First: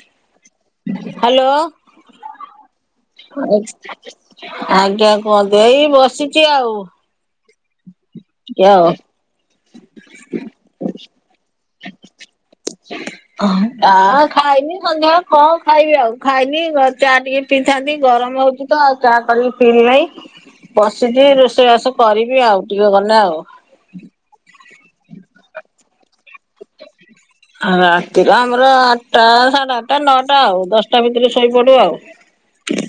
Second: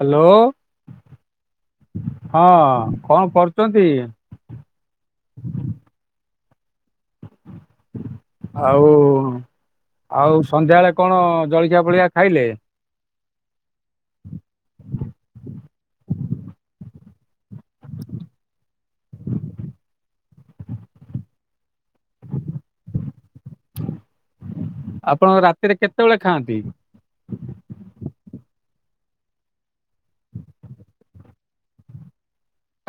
Hello hello ହଁ କଣ କରୁଛନ୍ତି? ଆଜ୍ଞା କୁହନ୍ତୁ ଏଇ ବସିଛି ଆଉ। ଆଉ ଆଉ ସନ୍ଧ୍ୟାବେଳେ କଣ ଜଳଖିଆ ଫଳଖିଆ ଖାଇଲେ। ଆ ଖାଇନି ସନ୍ଧ୍ୟାବେଳେ କଣ ଖାଇବି ଆଉ ଖାଇନି [unintelligible] ଚା ଟିକେ ପିଇଥାନ୍ତି ଗରମ ହଉଛି ତ ଆଉ ଚା କରିକି ପିଇଲି ନାଇଁ। ବଶିଛି ରୋଷେଇବାସ କରିବି ଆଉ ଟିକେ ଗଲେ ଆଉ। ଆପଣ ରାତିରେ କେତେବେଳେ ଖାଆନ୍ତି। ରାତିର ଆମର ଆଠଟା ସାଢେ ଆଠଟା ନଅଟା ଆଉ ଦଶଟା ଭିତରେ ଶୋଇପଡୁ ଆଉ।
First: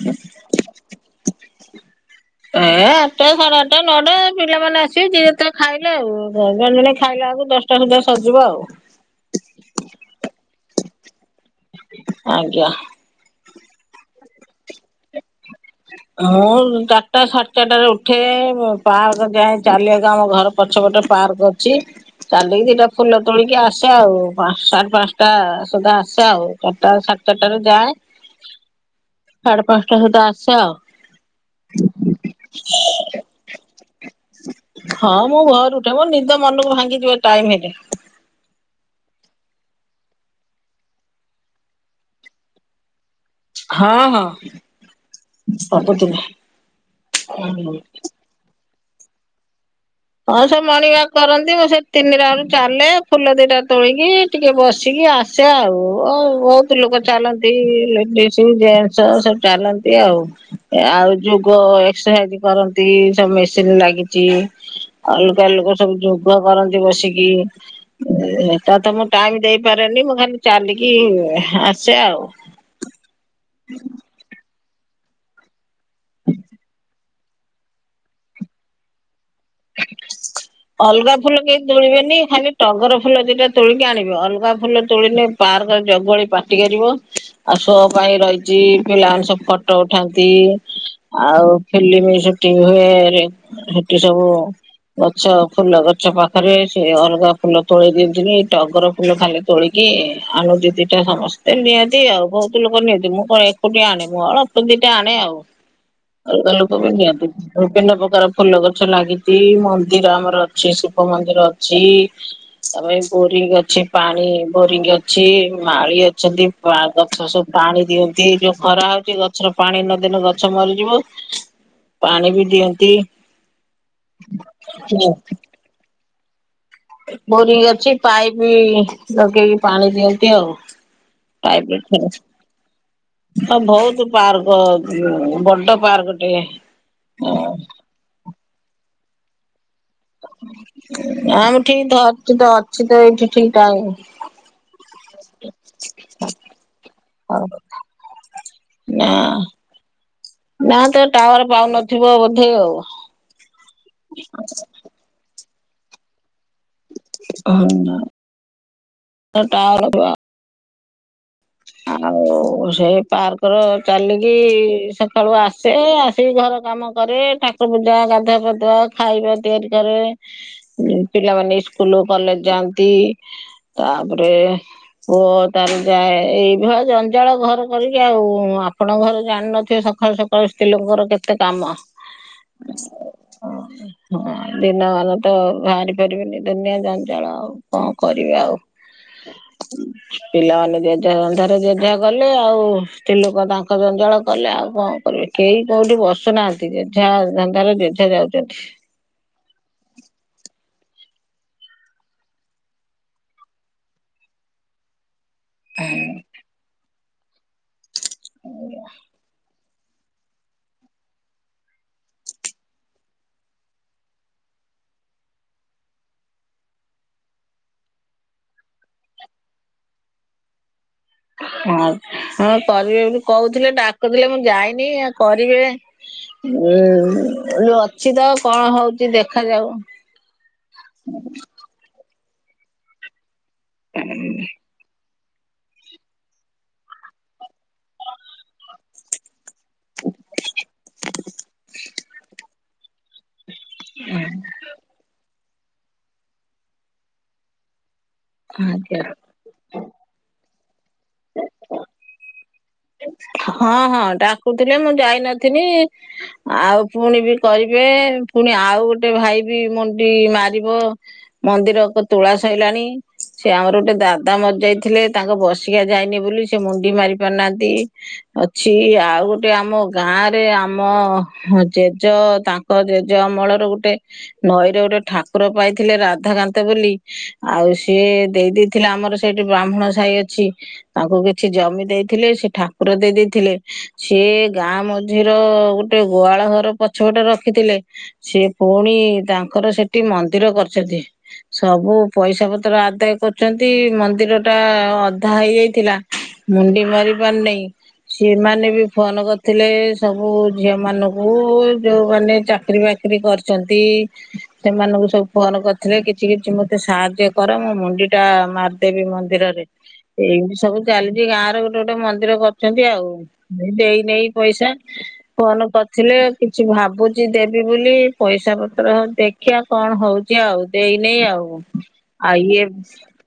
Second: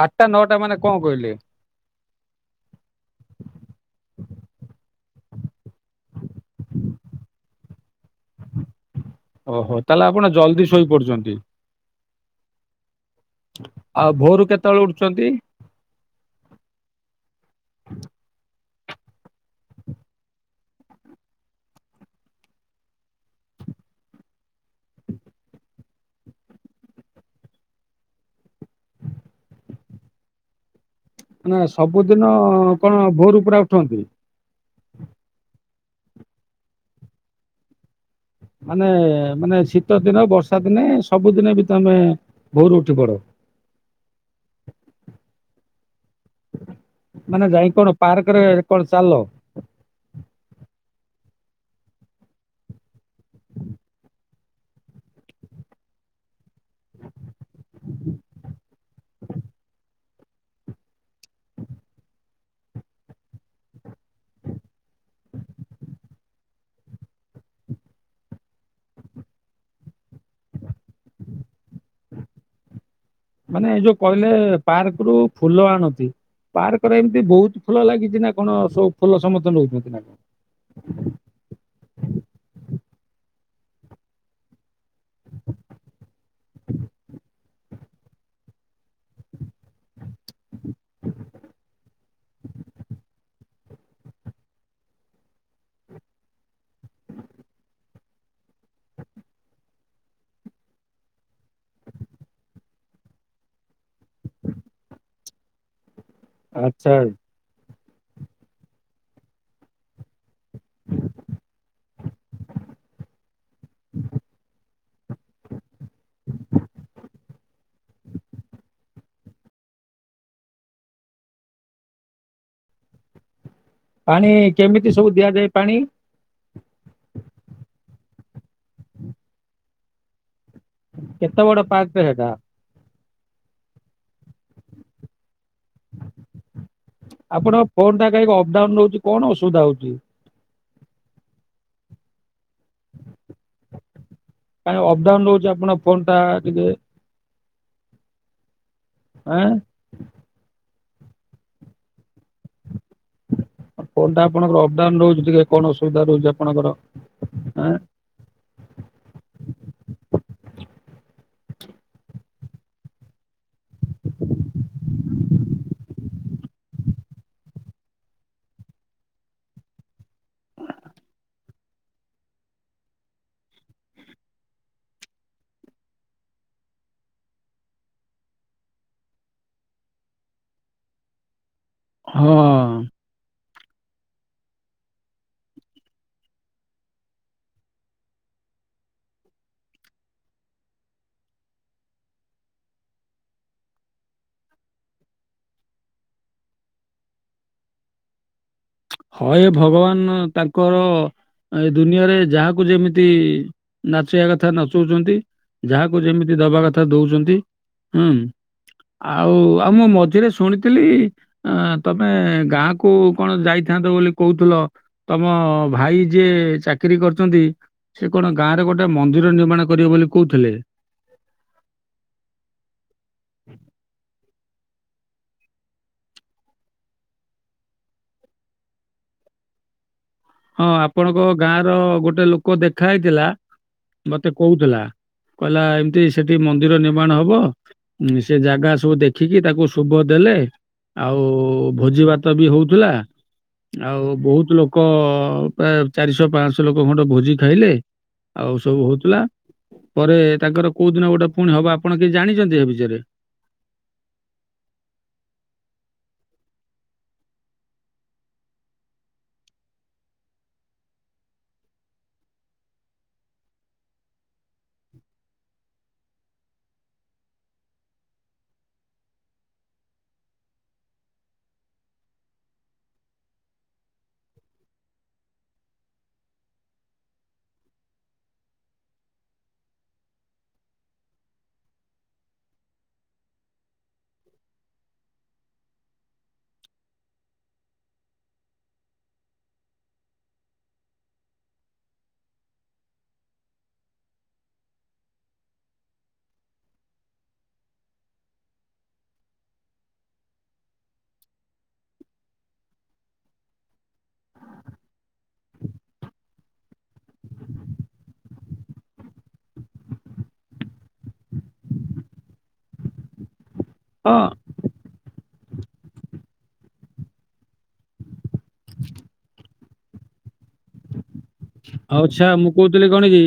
ଆଠଟା ନଅଟା ମାନେ କଣ କହିଲେ। ଏ ଆଠଟା ସାଢ଼େ ଆଠଟା ନଅଟା ପିଲାମାନେ ଆସିବେ ଯିଏ ଯେତେବେଳେ ଖାଇଲେ ଆଉ ଦ ଜଣ ଜଣେ ଖାଇଲେ ଆକୁ ଦଶଟା ଦଶଟା ସୁଦ୍ଧା ସରିଜିବ ଆଉ। ଓହୋ ତାହେଲେ ଆପଣ ଜଲଦି ଶୋଇପଡୁଛନ୍ତି। ଆଜ୍ଞା। ଆଉ ଭୋରୁ କେତେବେଳେ ଉଠୁଛନ୍ତି। ମୁଁ ଚାରିଟା ସାଢେ ଚାରିଟାରେ ଉଠେ। ପାର୍କ ଯାଏ ଚାଲିିବାକୁ ଆମ ଘର ପଛ ପଟେ ପାର୍କ ଅଛି। ଚାଲିକି ଦିଟା ଫୁଲ ତୋଳିକି ଆସେ ଆଉ ପାଞ୍ଚଟା ସାଡେ ପାଞ୍ଚଟା ସୁଦ୍ଧା ଆସେ ଆଉ ଚାରିଟା [unintelligible] ଚାରିଟାରୁ ଯାଏ। ସାଢେ ପାଞ୍ଚଟା ସୁଦ୍ଧା ଆସେ ଆଉ। ନା ସବୁଦିନ କଣ ଭୋର ପୁରା ଉଠନ୍ତି। ହଁ ମୁଁ ଭୋରୁ ଉଠେମ ନିଦ ମନକୁ ଭାଙ୍ଗିଯିବ ଟାଇମ ହେଲେ। ମାନେ ମାନେ ଶୀତ ଦିନ ବର୍ଷା ଦିନେ ସବୁଦିନେ ବି ତମେ ଭୋରୁ ଉଠି ପଡ। ହଁ ହଁ [unintelligible] ମାନେ ଯାଇ କଣ ପାର୍କ ରେ କଣ ଚାଲ? ହଁ ସେ ମଣିଙ୍ଗ୍ ୱାଲକ୍ କରନ୍ତି ଆଉ, ସେ ତିନି ରାଉଣ୍ଡ୍ ଚାଲେ, ଫୁଲ ଦିଟା ତୋଳିକି ଟିକେ ବସିକି ଆସେ ଆଉ, ଆ ବହୁତ ଲୋକ ଚାଲନ୍ତି, ଲେଡିସ୍ ଜେଣ୍ଟସ୍ ସ, ସବୁ ଚାଲନ୍ତି ଆଉ। ଆଉ ଯୋଗ ଏକ୍ସରସାଇଜ କରନ୍ତି, ସବୁ ମେସିନ ଲାଗିଚି ଅଲଗା ଲୋକ ସବୁ ଯୋଗ କରନ୍ତି ବସିକି ଏଟା ତ ମୁଁ ଟାଇମ୍ ଦେଇପାରେନି, ମୁଁ ଖାଲି ଚାଲିକି ଆସେ ଆଉ। ମାନେ ଏ ଯୋଉ କହିଲେ ପାର୍କ ରୁ ଫୁଲ ଆଣନ୍ତି ପାର୍କରେ ଏମିତି ବହୁତ ଫୁଲ ଲାଗିଛି ନା କଣ, ସବୁ ଫୁଲ ସମସ୍ତ ନଉଛନ୍ତି ନା କଣ? ଅଲଗା ଫୁଲ କେହି ତୋଳିବେନି, ଖାଲି ଟଗର ଫୁଲ ଦିଟା ତୋଳିକି ଆଣିବେ, ଅଲଗା ଫୁଲ ତୋଳିଲେ ପାର୍କର ଜଗୀଆଳି ପାଟି କରିବ। ଆଉ ଶୋ ପାଇଁ ରହିଚି, ପିଲାମାନେ ସବୁ ଫଟୋ ଉଠାନ୍ତି। ଆଉ ଫିଲିମ୍ ସୁଟିଂ ହୁଏ, ସେଠି ସବୁ ଗଛ, ଫୁଲ ଗଛ ପାଖରେ, ସେ ଅଲଗା ଫୁଲ ତୋଳେଇ ଦିଅନ୍ତିନି, ଟଗର ଫୁଲ ଖାଲି ତୋଳିକି ଆଣୁ ଦି ଦିଟା ସମସ୍ତେ, ନିଅନ୍ତି ଆଉ ବହୁତ ଲୋକ ନିଅନ୍ତି, ମୁଁ କଣ ଏ ଏକୁଟିଆ ଆଣେ, ମୁଁ ଅଳପ ଦିଇଟା ଆଣେ ଆଉ। ଅଲଗା ଲୋକ ବି ଆଚ୍ଛା ନିଅନ୍ତି, ବିଭିନ୍ନ ପ୍ରକାର ଫୁଲ ଗଛ ଲାଗି ତି, ମନ୍ଦିର ଆମର ଅଛି, ଶିବ ମନ୍ଦିର ଅଛି। ତା ପାଇଁ ବୋରିଙ୍ଗ ଅଛି, ପାଣି ବୋରିଙ୍ଗ ଅଛି ଇ। ମାଳି ଅଛନ୍ତି, ଗଛ ସବୁ ପାଣି ଦିଅନ୍ତି, ଯୋଉ ଖରା ହ ଟେ ଗଛର ପାଣି ନ ଦେନେ ଗଛ ମରିଯିବ, ପାଣି ବି ଦିଅନ୍ତି। ପାଣି କେମିତି ସବୁ ଦିଆଯାଏ? ପାଣି? ବୋରିଂ ଅଛି, ପାଇପ୍ ଲଗେଇକି ପାଣି ଦିଅନ୍ତି କେତେ ଆଉ। ବଡ ପାର୍କଟେ [unintelligible] ସେଟା? ହଁ ବହୁତ ପାର୍କ, ବଡ ପାର୍କ ଟେ। ଆପଣଙ୍କ ଫୋନ୍ ଟା କାହିଁକି ଅପ୍ଡାଉନ ରହୁଚି, କଣ ଅସୁବିଧା ହଉଚି? ଆମେ ଠିକ୍ ଧରିଚୁ ତ, ଅଛି ତ ଏଇଠି ଠିକ ଟାଇମ୍ କାଇଁ ଅପଡାଉନ ରହୁଚି, ଆପଣଙ୍କ ଫୋନ ଟା ଟିକେ? ହଉ ନା ଆଁ ନା ତ ଟାୱାର ପାଉନଥିବ ବୋଧେ ଆଉ। ଫୋନ୍ ଟା ଆପଙ୍କର ଅପଡାଉନ ରହୁଚି, ଟିକେ କଣ ଅସୁବିଧା ରହୁଛି ଆପଣଙ୍କର। ଆଁ? ତ ଟାୱାର କୁ ଆ। ଆଉ ସେଇ ପାର୍କରେ ଚାଲିକି, ସକାଳୁ ଆ ସେ ଆସିକି ଘର କାମ କରେ, ଠାକୁର ପୂଜା, ଗାଧୁଆ ପାଧୁଆ, ଖାଇବା ତିଆରି କରେ। ପିଲାମାନେ ସ୍କୁ ସ୍କୁଲ୍ କଲେଜ ଯାଆନ୍ତି, ତାପରେ ପୁଅ ତାର ଯାଏ। ଏଇଭଳିଆ ଜଞ୍ଜାଳ ଘର କରିକି ଆଉ, ଆପଣଙ୍କ ଘରେ ଜାଣିନଥିବେ ସକାଳୁ ସକାଳୁ ସକାଳୁ ସ୍ତ୍ରୀ ଲୋକଙ୍କର କେତେ କାମ? ହଉ ଆଉ। ହଁ। ହଁ, ଦିନମାନ ତ ବାହାରି ପାରିବିନି ଦୁନିଆ ଜଞ୍ଚାଳ ଆଉ, କଣ କରିବି ଆଉ? ପିଲାମାନେ ଯେମିତି ସେ ଅନ୍ଧାର ଜାଗା ଗଲେ, ଆଉ ସ୍ତ୍ରୀଲୋକ ତାଙ୍କ ଜଞ୍ଜାଳ କଲେ, ଆଉ କଣ କରିବେ? କେହି କୋଉଠି ବସୁନାହାନ୍ତି, ଜେଝା ଧନ୍ଦାରେ ଜେଝା ଯାଉଚନ୍ତି। ହଁ ଇଏ ଭଗବାନ ତାଙ୍କର ଏ ଦୁନିଆରେ ଯାହାକୁ ଯେମିତି ନାଚେବା କଥା ନଚଉଛନ୍ତି ଯାହାକୁ ଯେମିତି ଦବା କଥା ଦଉଛନ୍ତି ହୁଁ ଆଉ ଆଉ ମୁଁ ମଝିରେ ଶୁଣିଥିଲି ତମେ ଗାଁ କୁ କଣ ଯାଇଥିଲ ଥାଆନ୍ତ ବୋଲି କହୁଥିଲ ତମ ଭାଇ ଯିଏ ଚାକିରୀ କରିଛନ୍ତି ସେ କଣ ଗାଁ ରେ ଗୋଟେ ମନ୍ଦିର ନିର୍ମାଣ କରିବେ ବୋଲି କହୁଥିଲେ ହଁ ହଁ କରିବେ ବୋଲି କହୁଥିଲେ ଡାକୁଥିଲେ ମୁଁ ଯାଇନି ଆଉ କରିବେ ଉ ଅଛି ତ କଣ ହଉଛି ଦେଖାଯାଉ ହଁ ଆପଣଙ୍କ ଗାଁ ର ଗୋଟେ ଲୋକ ଦେଖା ହେଇଥିଲା ମତେ କହୁଥିଲା କହିଲା ଏମିତି ସେଠି ମନ୍ଦିର ନିର୍ମାଣ ହବ ହଁ ସେ ଜାଗା ସବୁ ଦେଖିକି ତାକୁ ଶୁଭ ଦେଲେ ଆଉ ଭୋଜି ଭାତ ବି ହଉଥିଲା ଆଉ ବହୁତ ଲୋକ ପ୍ରାୟ ଚାରିଶହ ପାଞ୍ଚଶହ ଲୋକ ଖଣ୍ଡ ଭୋଜି ଖାଇଲେ ଆଉ ସବୁ ଆଜ୍ଞା ହଉଥିଲା ପରେ ତାଙ୍କର କୋଉ ଦିନ ଗୋଟେ ପୁଣି ହବ ଆପଣ କିଛି ଜାଣିଛନ୍ତି ଏ ବିଷୟରେ? ହଁ ହଁ ଡାକୁଥିଲେ ମୁଁ ଯାଇ ନଥିଲି ଆଉ ପୁଣି ବି କରିବେ ପୁଣି ଆଉ ଗୋଟେ ଭାଇ ବି ମୁଣ୍ଡି ମାରିବ ମନ୍ଦିର ତୋଳା ସଇଲାଣି ସେ ଆମର ଗୋଟେ ଦାଦା ମରିଜାଇ ଥିଲେ ତାଙ୍କ ବସିକିଆ ଯାଇନି ବୋଲି ସେ ମୁଣ୍ଡି ମାରି ପାରିନାହାନ୍ତି। ଅଛି ଆଉ ଗୋଟେ ଆମ ଗାଁରେ ଆମ ଜେଜ ତାଙ୍କ ମେ ଜେଜଅମଳର ଗୋଟେ ନଈରେ ଗୋଟେ ଠାକୁର ପାଇଥିଲେ ରାଧାକାନ୍ତ ବୋଲି ଆଉ ସିଏ ଦେଇଦେଇଥିଲେ ଆମର ସେଇଠି ବ୍ରାହ୍ମଣ ସାହି ଅଛି ତାଙ୍କୁ କିଛି ଜମି ଦେଇଥିଲେ ସେ ଠାକୁର ଦେଇ ଦେଇଥିଲେ ସିଏ ଗାଁ ମଝିର ଗୋଟେ ଗୁହାଳ ଘର ପଛପଟ ରଖିଥିଲେ ସିଏ ପୁଣି ତାଙ୍କର ସେଠି ମନ୍ଦିର କରିଛନ୍ତି ସବୁ ପଇସା ପତ୍ର ଆଦାୟ କରିଛନ୍ତି ମନ୍ଦିର ଟା ଅଧା ହେଇଯାଇଥିଲା ମୁଣ୍ଡି ମାରି ପାରୁନାହିଁ। ସେମାନୋ ବି ଫୋନ କରିଥିଲେ ସବୁ ଝିଅ ମାନଙ୍କୁ ଯୋଉମାନେ ଚାକିରୀ ବାକି ଚାକିରି କରିଛନ୍ତି ସେମାନଙ୍କୁ ସବୁ ଫୋନ କରିଥିଲେ କିଛି କିଛି ମତେ ସାହାଯ୍ୟ କର ମୁଁ ମୁଣ୍ଡି ଟା ମାରିଦିଏ ଦେବୀ ମନ୍ଦିରରେ ଏଇମିତି ସବୁ ଚାଲିଛି ଗାଁ ର ଗୋଟେ ଗୋଟେ ମନ୍ଦିର କରଛନ୍ତି ଆଉ ଦେଇ ହଁ ନେଇ ଆଉ ପଇସା ଫୋନ କରିଥିଲେ କିଛି ଭାବୁଛି ଦେବି ବୋଲି ପଇସା ପତ୍ର ଦେ ଦେଖିବା କଣ ହଉଛି ଆଉ ଦେଇନାଇ ଆଉ ଆଛା ଆଉ ମୁଁ ଇଏ କହୁଥିଲି କଣ କି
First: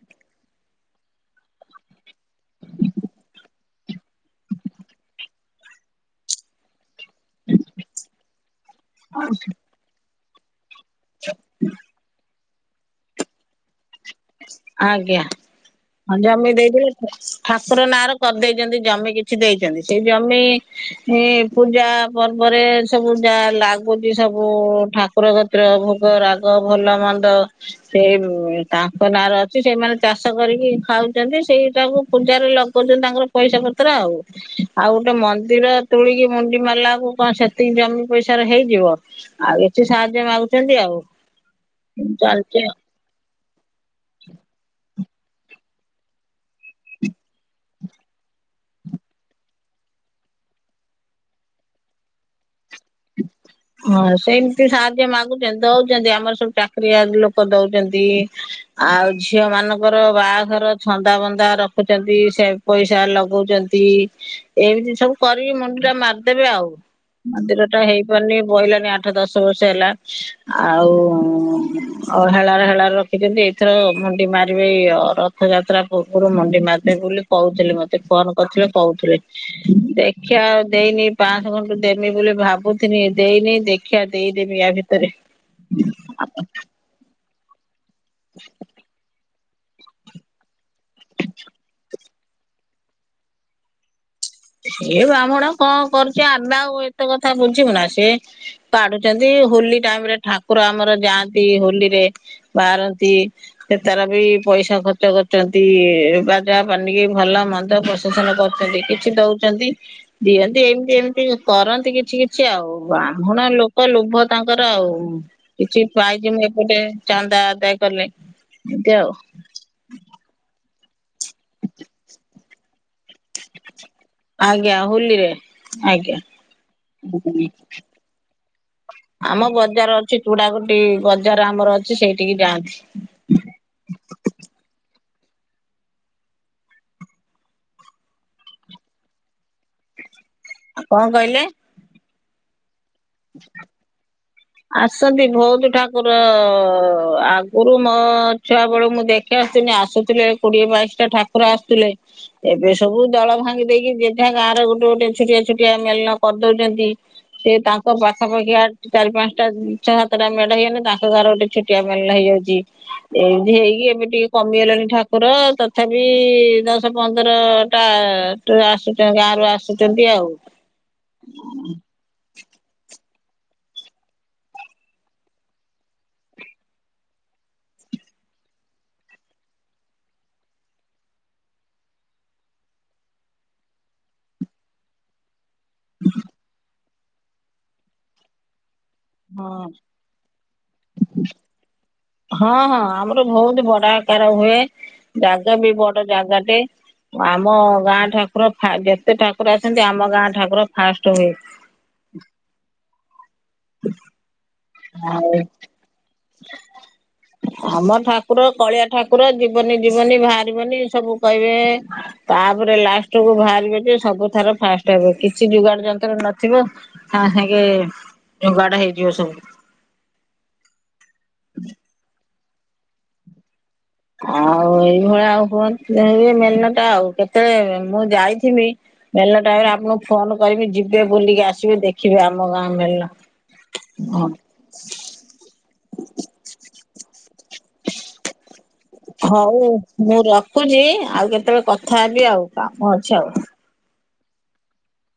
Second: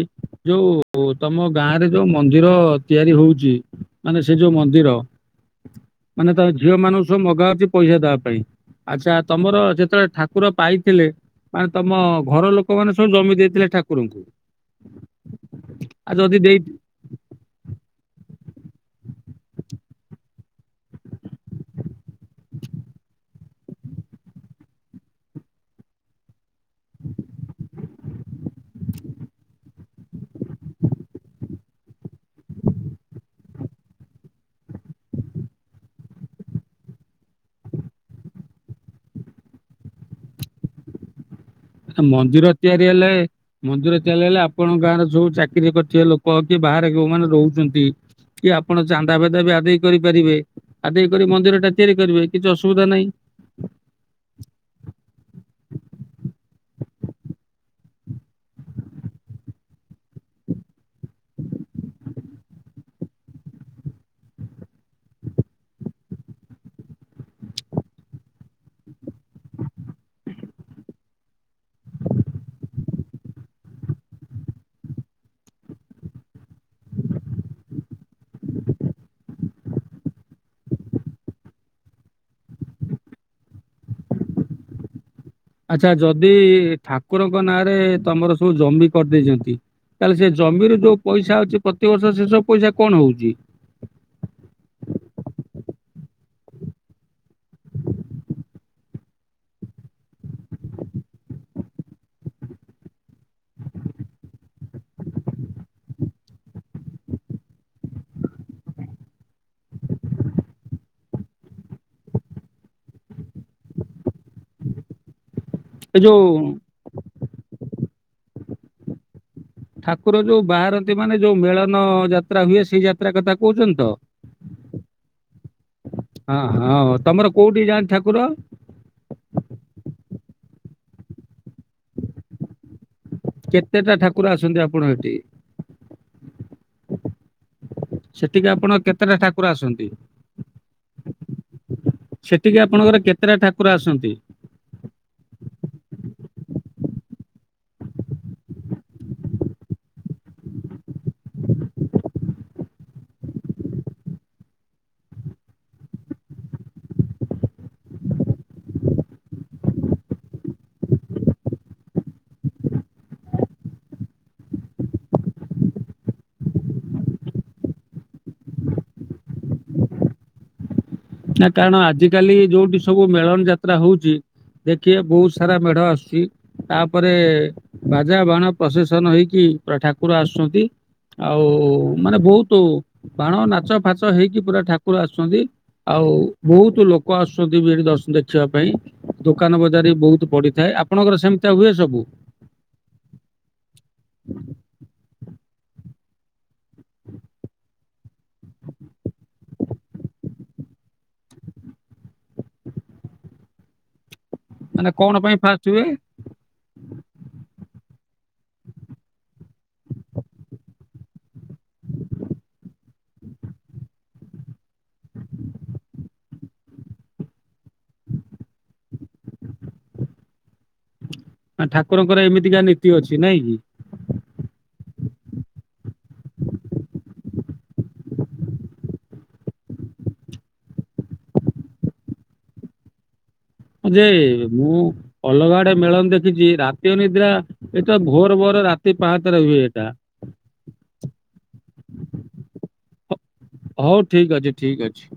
ଯୋଉ ତମ ଗାଁ ରେ ଯୋଉ ମନ୍ଦିର ତିଆରି ହୋଉଛି ମାନେ ସେ ଯୋଉ ମନ୍ଦିର ମାନେ ତା ଝିଅ ମାନ ମଗାହଉଛି ପଇସା ଦେବା ପାଇଁ ଆଛା ତମର ଯେତେବେଳେ ଠାକୁର ଠାକୁର ପାଇଥିଲେ ମାନେ ତମ ଘର ଲୋକମାନେ ସବୁ ଜମି ଦେଇଥିଲେ ଠାକୁରଙ୍କୁ ଆଜ୍ଞା ଆଉ ହଁ ଯଦି ଜମି ଦେଇ ଦେଇଥିଲେ ଠାକୁର ନାଁରେ କରିଦେଇଛନ୍ତି ଜମି କିଛି ଦେଇଛନ୍ତି ସେଇ ଜମି ଏଁ ପୂଜା ପର୍ବରେ ସବୁ ଯା ଲାଗୁଛି ସବୁ ଠାକ କରଗୋତ୍ରୋ ଭୋଗ ରାଗ ଭଲ ମନ୍ଦ ସେଇ ତା ତାଙ୍କ ନାରେ ଅଛି ସେମାନେ ଚାଷ କରିକି ଖାଉଛନ୍ତି ସେଇଟାକୁ ପୂଜାରେ ଲଗଉଛନ୍ତି ତାଙ୍କର ପଇସା ପତ୍ର ଆଉ ଆଉ ଗୋଟେ ମନ୍ଦିର ତୋଳିକି ମୁଣ୍ଡି ମାରିଲାକୁ କଣ ସେତିକି ଜମି ପଇସାରେ ହେଇଯିବ ଆଉ କିଛି ସାହାଯ୍ୟ ମାଗୁଛନ୍ତି ଆଉ? ମନ୍ଦିର ଚାଲିଛି ଆଉ ତିଆରି ହେଲେ, ମନ୍ଦିର ତିଆରି ହେଲେ ଆପଣଙ୍କ ଗାଁର ଯୋଉ ଚାକିରି ଚାକିରି କରିଥିବା ଲୋକ କି ବାହାରେ ଯୋଉମାନେ ରହୁଛନ୍ତି କି ଆପଣ ଚାନ୍ଦା-ଫାନ୍ଦା ଭି ଆଦାୟ କରିପାରିବେ। ଆଦେଇ କରି ମନ୍ଦିରଟା ତିଆରି କରିବେ, କିଛି ଅସୁବିଧା ନାହିଁ। ହଁ, ସେମିତି ସାହାଯ୍ୟ ମାଗୁଛନ୍ତି, ଦଉଛନ୍ତି, ଆମର ସବୁ ଚାକିରିଆ ଲୋକ ଦଉଛନ୍ତି। ଆଉ ଝିଅ ମାନଙ୍କର ବାହାଘର ଛନ୍ଦା-ବନ୍ଦା ରଖୁଛନ୍ତି, ସେ ପଇସା ଲଗଉଛନ୍ତି, ଏମିତି ସବୁ କରିକି ମୁଣ୍ଡି ଟା ମାରିଦେବେ ଆଉ। ମନ୍ଦିରଟା ହେଇପାରୁନି ପହିଲାନି ଆଠ, ଦଶ ବର୍ଷ ହେଲା। ଆଉ ଅ ହେଳାରେ, ହେଳାରେ ରଖିଛନ୍ତି, ଏଇଥର ମୁଣ୍ଡି ମାରିବେ, ରଥ ରଥଯାତ୍ରା ପୂର୍ବରୁ ମୁଣ୍ଡି ମାରିଦେବେ ବୋଲି କହୁଥିଲେ, ମତେ ଫୋନ୍‌ କରିଥିଲେ, କହୁଥିଲେ। ଦେଖିଆ ଆଉ ଦେଇନି, ପାଁଶହ ଖଣ୍ଡେ ଦେମି ବୋଲି ଭାବୁ ଥିନି ଦେଇନି, ଦେଖିବା, ଦେଇଦେବି ୟା ଭିତରେ। ଆଚ୍ଛା, ଯଦି ଠାକୁରଙ୍କ ନାଁରେ ତମର ସବୁ ଜମି କରିଦେଇଛନ୍ତି। ତାହେଲେ ସେ ଜମିରେ ଯୋଉ ପଇସା ଅଛି, ପ୍ରତିବର୍ଷ ସେ ସବୁ ପଇସା କଣ ହଉଛି? ଇଏ ବ୍ରାହ୍ମଣ କଣ କରୁଛି? ଆମେ ଆଉ ଏତେ କଥା ବୁଝିବୁନା, ସିଏ ତାଡୁଛନ୍ତି, ହୋଲି ଟାଇମରେ ଠାକୁର ଆମର ଯାଆନ୍ତି, ହୋଲିରେ ବାହାରନ୍ତି। ସେତାର ବି ପଇସା ଖର୍ଚ୍ଚ କରୁଛନ୍ତି, ବାଜା, ପାନିକି, ଭଲମନ୍ଦ, ପସ ନ କରୁଛନ୍ତି, କିଛି ଦଉଛନ୍ତି। ଦିଅନ୍ତି, ଏମିତି ଏମିତି କରନ୍ତି କିଛି କିଛି, ଆଉ ବ୍ରାହ୍ମଣ ଲୋକ ଲୋଭ ତାଙ୍କର ଆଉ, କିଛି ଏ ଯୋଉ ପାଇଛି ମୁଁ ଏପଟେ ଚାନ୍ଦା ଆଦାୟ କଲେ, ଏମିତି ଆଉ। ଠାକୁର ଯୋଉ ବାହାରନ୍ତି, ମାନେ ଯୋଉ ମେଳନ ଯାତ୍ରା ହୁଏ, ସେଇ ଯାତ୍ରା କଥା କହୁଛନ୍ତି ତ? ଆଜ୍ଞା, ହୋଲିରେ। ଆଜ୍ଞା ହଁ, ହଁ, ତମର କୋଉଠି ଯାଆନ୍ତି, ଠାକୁର? ଆମ ବଜାର ଅଛି, ତୁଡା ଗୋଟି ବଜାର ଆମର ଅଛି, ସେଇଠିକି ଯାଆନ୍ତି। କେତେଟା ଠାକୁର ଆସନ୍ତି, ଆପଣଙ୍କ ଏଠି? ସେଠିକି ଆପଣ କେତେଟା ଠାକୁର ଆସନ୍ତି? କଣ କହିଲେ? ସେଠିକି ଆପଣଙ୍କର କେତେଟା ଠାକୁର ଆସନ୍ତି? ଆସନ୍ତି ଭଉତୁ ଠାକୁର-ଅ-ଅ-ଅ, ଆଗରୁ ମୋ ଛୁଆ ବେଳୁ ମୁଁ ଦେଖ ଦେଖ ଆସୁନି, ଆସୁଥିଲେ କୋଡିଏ, ବାଇଶି ଟା ଠାକୁର ଆସୁଥିଲେ। ଏବେ ସବୁ ଦଳ ଭାଙ୍ଗି ଦେଇକି, ଯେ ଯାହା ଗାଁର ଗୋଟେ ଗୋଟେ ଛୋଟିଆ ଛୋଟିଆ ମେଲନ କରିଦଉଛନ୍ତି। ସେ ତା ତାଙ୍କ ପାଖାପାଖି ଆ ଚାରି, ପାଞ୍ଚଟା, ଛଅ, ସାତଟା ମେଢ଼ ହେଇଗଲେ, ତାଙ୍କ ଗାଁର ଗୋଟେ ଛୁଟିଆ ମେଳନ ହେଇଯାଉଛି। ଏମିତି ହେଇକି ଏବେ ଟିକେ କମିଗଲେଣି ଠାକୁର, ତଥାପି ଦଶ, ପନ୍ଦର ଟା ଟ୍ର ଆସୁଛନ୍ତି, ଗାଁ ରୁ ଆସୁଛନ୍ତି ଆଉ। ନା କାରଣ ଆଜି କାଲି ଯୋଉଠି ସବୁ ମେଳନ ଯାତ୍ରା ହଉଛି ଦେଖିବେ ବହୁତ ସାରା ମେଢ଼ ଆସୁଛି। ତାପରେ ବାଜା, ବାଣ, ପ୍ରସେସନ୍‌ ହେଇକି ପୁରା ଠାକୁର ଆସୁଛନ୍ତି। ଆଉ, ମାନେ ବହୁତୁ ବାଣ, ନାଚ-ଫାଚ ହେଇକି ପୁରା ଠାକୁର ଆସୁଛନ୍ତି। ଆଉ ବହୁତ ଲୋକ ଆସୁଛନ୍ତି ଭି ଦର୍ଶନ ଏଠି ଦେଖିବା ପାଇଁ। ଦୋକାନ ହଁ ବଜାର ବି ବହୁତୁ ପଡିଥାଏ। ଆପଣଙ୍କର ସେମିତିଆ ହୁଏ ସବୁ? ହଁ, ହଁ, ଆମର ବହୁତ ବଡ଼ ଆକାର ହୁଏ। ଜାଗା ବି ବଡ଼ ଜାଗାଟେ। ଆମ ଗାଁ ଠାକୁର ଫା ଯେତେ ଠାକୁର ଆସନ୍ତି, ଆମ ଗାଁ ଠାକୁର ଫାଷ୍ଟ ହୁଏ। ମାନେ କଣ ହଉ। ପାଇଁ ଫାଷ୍ଟ ହୁଏ? ଆମ ଠାକୁର କଳିଆ ଠାକୁର ଜୀବନି ଜୀବନି ବାହାରିବନି ସବୁ କହିବେ। ତାପରେ ଲାଷ୍ଟ କୁ ବାହାରିବେ ଯେ ସବୁ ଥର ଫାଷ୍ଟ ହେବ କିଛି ଯୋଗାଡ ଯନ୍ତ୍ର ନଥିବ। ହଁ ସାଙ୍ଗେ ଯୋଗାଡ ହେଇଯିବ ସବୁ। ନା ଠାକୁରଙ୍କର ଏମିତିକା ନୀତି ଅଛି ନାଇଁ କି। ଆଉ ଏଇଭଳିଆ ଆଉ କୁହନ୍ତି ମେଟା ଆଉ କେତେ ମୁଁ ଯାଇଥିମି। ମେଲ ଟାଇମ ରେ ଆପଣଙ୍କୁ ଫୋନ କରିବି ଯିବେ ବୁଲିକି ଆସିବେ ଦେଖିବେ ଆମ ଗାଁ ମେଲ। ଯେ ମୁଁ। ଅଲଗା ଆଡେ ମେଳନ ଦେଖିଛି ରାତି ଅନିଦ୍ରା ଏ ତ ଭୋର ଭୋର ରା ହଉ ମୁଁ ରଖୁଛି ଆଉ କେତେବେଳେ କଥା ହେବି ଆଉ କାମ ଅଛି ଆଉ। ହଉ ଠିକ୍ ଅଛି ଠିକ୍ ଅଛି।